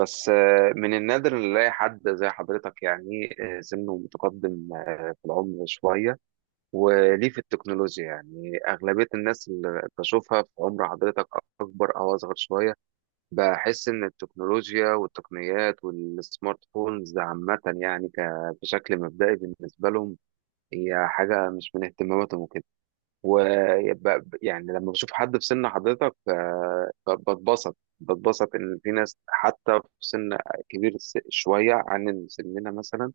بس، من النادر إن نلاقي حد زي حضرتك، يعني سنه متقدم، في العمر شوية. وليه في التكنولوجيا؟ يعني أغلبية الناس اللي بشوفها في عمر حضرتك أكبر أو أصغر شوية. بحس إن التكنولوجيا والتقنيات والسمارت فونز عامة، يعني بشكل مبدئي بالنسبة لهم هي حاجة مش من اهتماماتهم. ويبقى يعني لما بشوف حد في سن حضرتك، بتبسط ان في ناس حتى في سن كبير شويه عن سننا مثلا.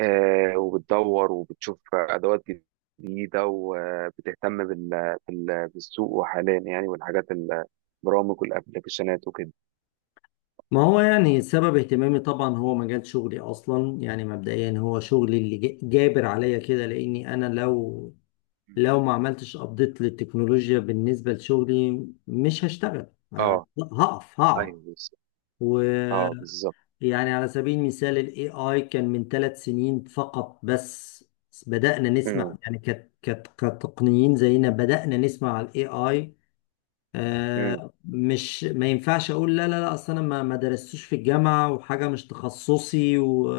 وبتدور وبتشوف ادوات جديده، وبتهتم بالسوق وحاليا يعني، والحاجات البرامج والابلكيشنات وكده. ما هو يعني سبب اهتمامي طبعا هو مجال شغلي اصلا يعني مبدئيا هو شغلي اللي جابر عليا كده لاني انا لو مم. لو ما عملتش ابديت للتكنولوجيا بالنسبه لشغلي مش هشتغل. ه- اه. هقف هقعد ايوه، بس. اه، ويعني. بالظبط. على سبيل المثال الاي اي كان من ثلاث سنين فقط. بس بدأنا نسمع امم. يعني كتقنيين زينا بدأنا نسمع على الاي اي. امم. مش ما ينفعش اقول لا لا لا، اصل انا ما درستوش في الجامعه وحاجه مش تخصصي و...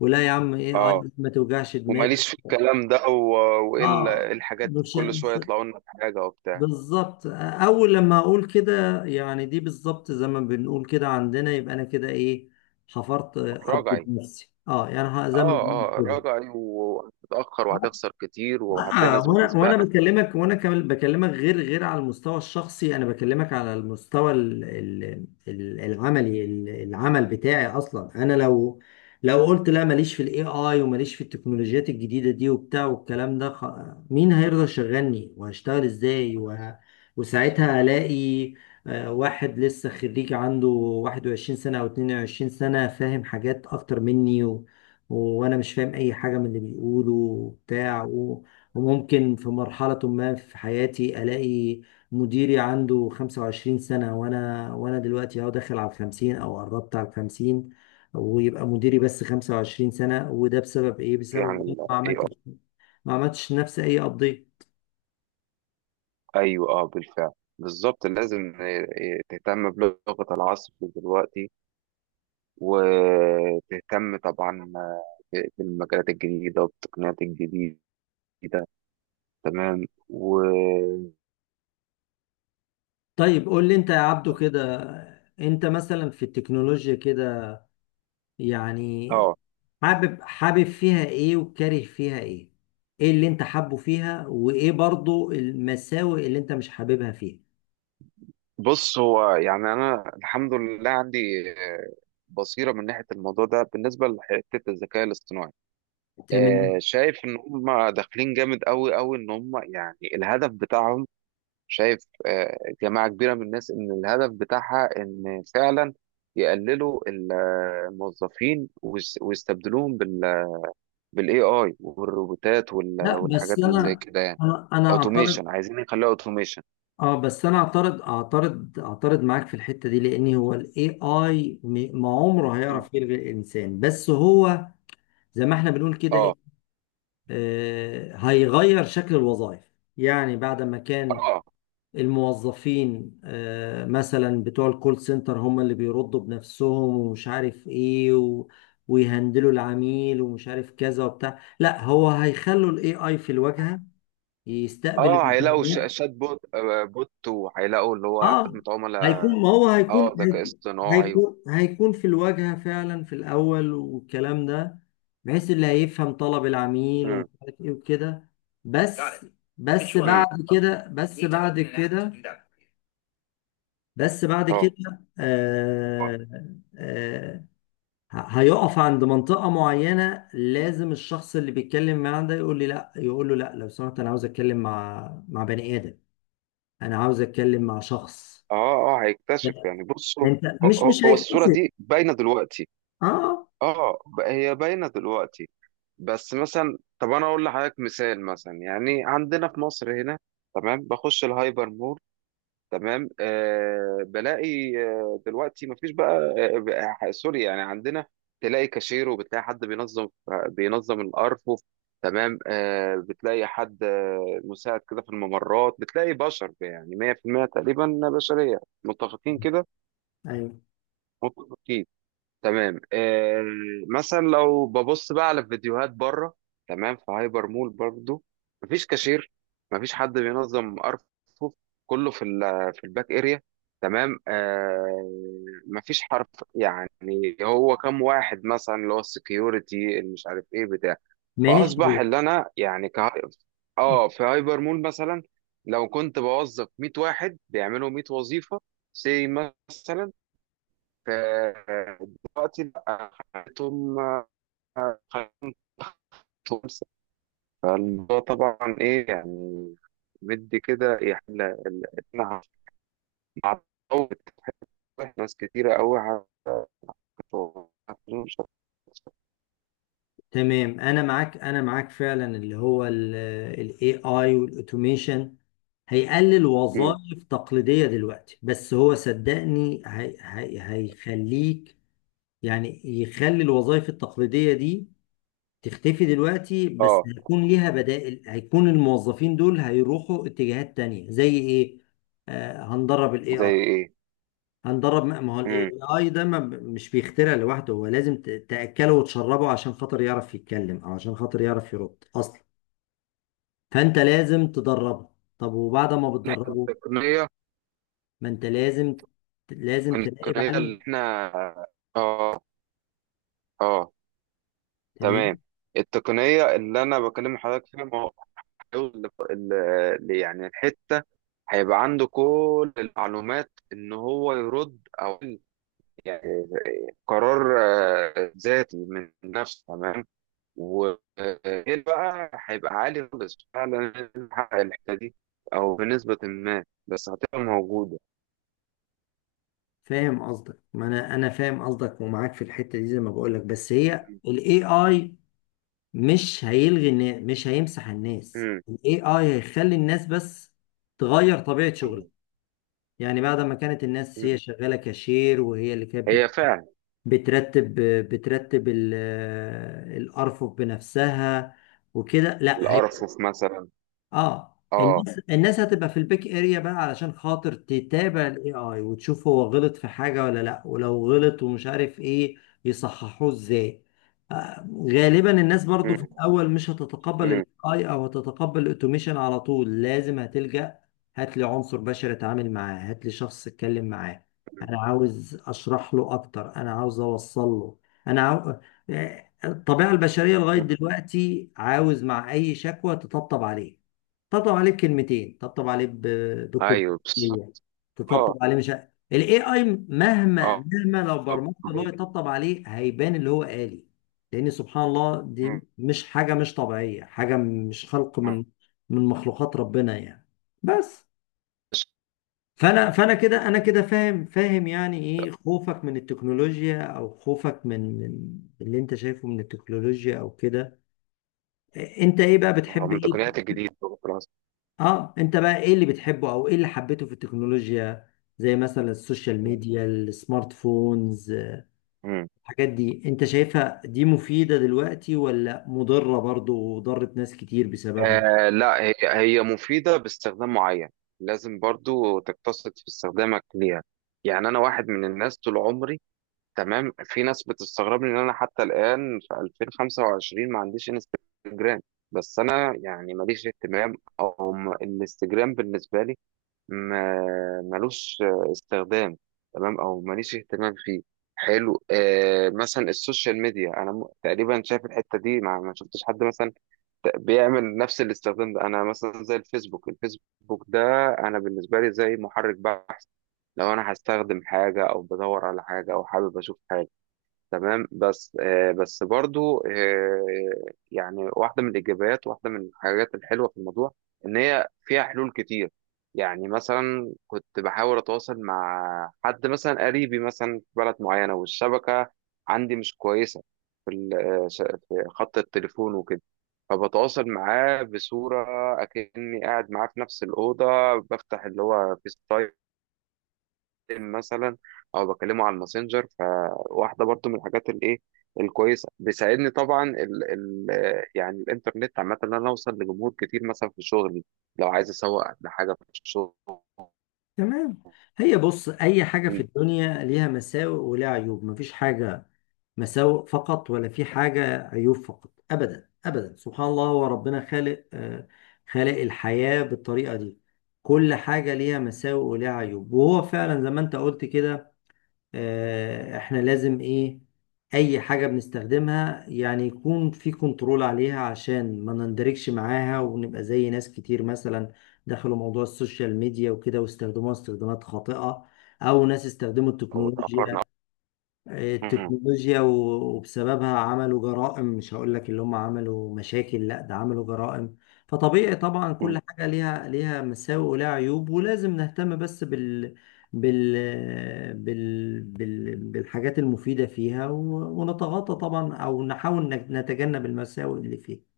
ولا يا عم ايه اي اه، ما توجعش دماغك. وماليش في الكلام ده و. والا اه إيه الحاجات دي؟ مش كل شويه مش- يطلعوا لنا بحاجه وبتاع. بالظبط. اول لما اقول كده يعني دي بالظبط زي ما بنقول كده عندنا، يبقى انا كده ايه، حفرت راجعي. بنفسي. اه يعني زي ما اه. بنقول اه، كده. راجعي، وهتتأخر وهتخسر كتير وهتلاقي ناس آه وانا بتسبقك. بكلمك وانا كمان بكلمك غير على المستوى الشخصي، انا بكلمك على المستوى العملي، العمل بتاعي اصلا. انا لو قلت لا ماليش في الاي اي وماليش في التكنولوجيات الجديدة دي وبتاع والكلام ده خ... مين هيرضى يشغلني وهشتغل ازاي وه... بالظبط. وساعتها الاقي واحد لسه خريج عنده 21 سنة او 22 سنة فاهم حاجات اكتر مني و... وانا مش فاهم اي حاجة من اللي بيقوله وبتاع. وممكن في مرحلة ما في حياتي ألاقي مديري عنده 25 سنة، وأنا دلوقتي أهو داخل على الخمسين أو قربت على الخمسين، ويبقى مديري بس 25 سنة. وده بسبب إيه؟ إيه بسبب عن إن أنا ال ما AI؟ عملتش ما عملتش نفسي أي أبديت. ايوه، اه بالفعل. بالظبط، لازم إيه، إيه، تهتم بلغة العصر دلوقتي، وتهتم طبعا بالمجالات الجديدة والتقنيات الجديدة. تمام. و. طيب قول لي أنت يا عبدو كده، أنت مثلا في التكنولوجيا كده يعني اه. حابب فيها إيه وكاره فيها إيه؟ إيه اللي أنت حابه فيها وإيه برضو المساوئ اللي أنت مش حاببها فيها؟ بص، هو يعني انا الحمد لله عندي آه، بصيرة من ناحية الموضوع ده، بالنسبة لحتة الذكاء الاصطناعي. تمام. شايف ان هم داخلين جامد قوي قوي، ان هم يعني الهدف بتاعهم. شايف. آه. جماعة كبيرة من الناس ان الهدف بتاعها ان فعلا يقللوا الموظفين، ويستبدلوهم بالاي اي والروبوتات لا بس والحاجات اللي زي انا كده، يعني. انا انا اعترض. اوتوميشن، عايزين يخلوها اوتوميشن. اه بس انا اعترض معاك في الحته دي، لان هو الاي اي ما عمره هيعرف يلغي الانسان. بس هو زي ما احنا بنقول كده اه. إيه، آه هيغير شكل الوظائف. يعني بعد ما كان اه. الموظفين مثلا بتوع الكول سنتر هم اللي بيردوا بنفسهم ومش عارف ايه، و ويهندلوا العميل ومش عارف كذا وبتاع، لا هو هيخلوا الاي اي في الواجهه يستقبل اه، هيلاقوا الامكانيات. شات بوت، بوت، وهيلاقوا اللي هو اه خدمة عملاء. ما هو اه، ذكاء اصطناعي و. هيكون في الواجهه فعلا في الاول والكلام ده، بحيث اللي هيفهم طلب العميل ومش مم. عارف ايه وكده، تعرف. بس يعني مم. كده بس بعد كده بس بعد اه. كده آه آه، هيقف عند منطقة معينة. لازم الشخص اللي بيتكلم معاه ده يقول لي لا، يقول له لا لو سمحت انا عاوز اتكلم مع بني آدم، انا عاوز اتكلم مع شخص. اه. اه، هيكتشف لأ، يعني، بصوا. انت هو مش هو- مش هو الصورة هيكتسب. دي باينة دلوقتي. اه اه، هي باينة دلوقتي. بس مثلا، طب انا اقول لحضرتك مثال مثلا، يعني عندنا في مصر هنا. تمام، بخش الهايبر مول. تمام، بلاقي، دلوقتي مفيش بقى، سوري، يعني عندنا تلاقي كاشير، وبتلاقي حد بينظم الارفف. تمام، بتلاقي حد مساعد كده في الممرات، بتلاقي بشر يعني 100% تقريبا بشرية، متفقين كده. ايوه اكيد. تمام، آه. مثلا لو ببص بقى على فيديوهات بره، تمام، في هايبر مول برضو. مفيش كاشير. مفيش حد بينظم ارفف. كله في الباك اريا. تمام، آه. مفيش حرف. يعني هو كم واحد مثلا، اللي هو السكيورتي اللي مش عارف ايه، بتاع. فاصبح ماشي اللي انا يعني. اه، في هايبر مول مثلا لو كنت بوظف 100 واحد بيعملوا 100 وظيفه، سي مثلا. دلوقتي بقى خليتهم خمسة. فالموضوع طبعا إيه يعني، مدي كده يعني إحنا هنعوض. ناس كتيرة أوي هت- مش هت- تمام. انا معاك فعلا، اللي هو الاي اي والاوتوميشن هيقلل مم. وظائف تقليدية دلوقتي. بس هو صدقني هي هيخليك يعني يخلي الوظائف التقليدية دي تختفي دلوقتي، بس اه. هيكون ليها بدائل. هيكون الموظفين دول هيروحوا اتجاهات تانية زي ايه. آه هندرب الاي زي اي. ايه؟ ما هو الاي مم. اي ده ما مش بيخترع لوحده، هو لازم تاكله وتشربه عشان خاطر يعرف يتكلم او عشان خاطر يعرف يرد اصلا. فانت لازم تدربه. طب وبعد ما بتدربه التقنية. ما انت لازم تراقب التقنية عليه. اللي احنا. اه. اه. تمام. تمام. التقنية اللي انا بكلم حضرتك فيها، ما هو حلول يعني الحتة، هيبقى عنده كل المعلومات ان هو يرد، او يعني قرار ذاتي من نفسه، تمام. وغير بقى هيبقى عالي خالص فعلا نحقق الحته دي، او بنسبه ما، بس هتبقى موجوده. فاهم قصدك. ما انا فاهم قصدك ومعاك في الحته دي زي ما بقول لك. بس هي الاي اي مش هيلغي الناس، مش هيمسح الناس. مم. الاي اي هيخلي الناس بس تغير طبيعه شغلها. يعني بعد ما كانت الناس هي مم. شغاله كاشير وهي اللي كانت هي فعلا. بترتب بترتب الأرفف بنفسها وكده، لا، الارفف مثلا. اه اه. الناس هتبقى في البيك اريا بقى علشان خاطر تتابع الاي اي وتشوف هو غلط في حاجه ولا لا، ولو غلط ومش عارف ايه يصححوه ازاي. آه غالبا الناس برضو في مم. الاول مش هتتقبل الاي مم. اي او هتتقبل الاوتوميشن على طول. لازم هتلجأ، هات لي عنصر بشري اتعامل معاه، هات لي شخص اتكلم معاه، انا عاوز اشرح له اكتر، انا عاوز اوصل له، انا عاو... الطبيعه البشريه لغايه مم. دلوقتي عاوز مع اي شكوى تطبطب عليه. طبطب عليه بكلمتين، طبطب عليه ايوه، بس. بكوبايه تطبطب اه. عليه. مش ه- الاي اي اه. مهما لو آه. برمجت اللي هو يطبطب عليه هيبان اللي هو آلي. لان سبحان الله دي مم. مش حاجه، مش طبيعيه، حاجه مش خلق مم. من مخلوقات ربنا يعني. بس فانا فانا كده انا كده فاهم يعني ايه خوفك من التكنولوجيا، او خوفك من اللي انت شايفه من التكنولوجيا او كده. انت ايه بقى بتحب من ايه، التقنيات الجديده. اه انت بقى ايه اللي بتحبه او ايه اللي حبيته في التكنولوجيا؟ زي مثلا السوشيال خلاص. ميديا، السمارت فونز، الحاجات دي انت شايفها دي مفيدة دلوقتي ولا مضرة برضو وضرت ناس كتير بسببها؟ لا، هي هي مفيدة باستخدام معين، لازم برضو تقتصد في استخدامك ليها. يعني أنا واحد من الناس طول عمري، تمام، في ناس بتستغربني إن أنا حتى الآن في 2025 ما عنديش انستجرام. بس أنا يعني ماليش اهتمام، أو الانستجرام بالنسبة لي ملوش استخدام، تمام، أو ماليش اهتمام فيه. حلو. مثلا السوشيال ميديا، أنا تقريبا شايف الحتة دي ما شفتش حد مثلا بيعمل نفس الاستخدام ده. انا مثلا زي الفيسبوك، الفيسبوك ده انا بالنسبه لي زي محرك بحث، لو انا هستخدم حاجه، او بدور على حاجه، او حابب اشوف حاجه. تمام. بس بس برضو يعني واحدة من الإيجابيات، واحدة من الحاجات الحلوة في الموضوع، إن هي فيها حلول كتير. يعني مثلا كنت بحاول أتواصل مع حد مثلا قريبي مثلا في بلد معينة، والشبكة عندي مش كويسة في في خط التليفون وكده، فبتواصل معاه بصورة أكني قاعد معاه في نفس الأوضة. بفتح اللي هو فيس تايم مثلا، او بكلمه على الماسنجر. فواحده برضو من الحاجات الايه الكويسه، بيساعدني طبعا ال ال يعني الانترنت عامه، ان انا اوصل لجمهور كتير مثلا في شغلي، لو عايز اسوق لحاجه في شغلي. تمام. هي بص اي حاجة في الدنيا ليها مساوئ وليها عيوب. مفيش حاجة مساوئ فقط ولا في حاجة عيوب فقط، ابدا ابدا. سبحان الله هو ربنا خالق خالق الحياة بالطريقة دي. كل حاجة ليها مساوئ وليها عيوب. وهو فعلا زي ما انت قلت كده، آه، احنا لازم ايه، اي حاجة بنستخدمها يعني يكون في كنترول عليها، عشان ما نندركش معاها ونبقى زي ناس كتير مثلا دخلوا موضوع السوشيال ميديا وكده واستخدموها استخدامات خاطئة. او ناس استخدموا او اتاخرنا. مم. التكنولوجيا وبسببها عملوا جرائم. مش هقول لك اللي هم عملوا مشاكل، لا ده عملوا جرائم. فطبيعي طبعا مم. كل حاجة ليها مساوئ ولها عيوب، ولازم نهتم بس بالحاجات المفيدة فيها و... ونتغاضى طبعا او نحاول نتجنب المساوئ اللي فيها.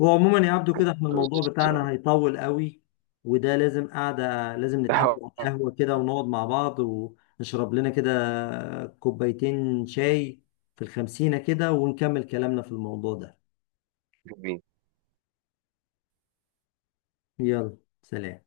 هو عموما يا عبدو كده احنا الموضوع بتاعنا هيطول قوي، وده لازم قعدة، لازم نتقابل على بالظبط. القهوة كده ونقعد مع بعض ونشرب لنا كده كوبايتين شاي في الخمسينة كده، ونكمل كلامنا في الموضوع ده. يلا. سلام.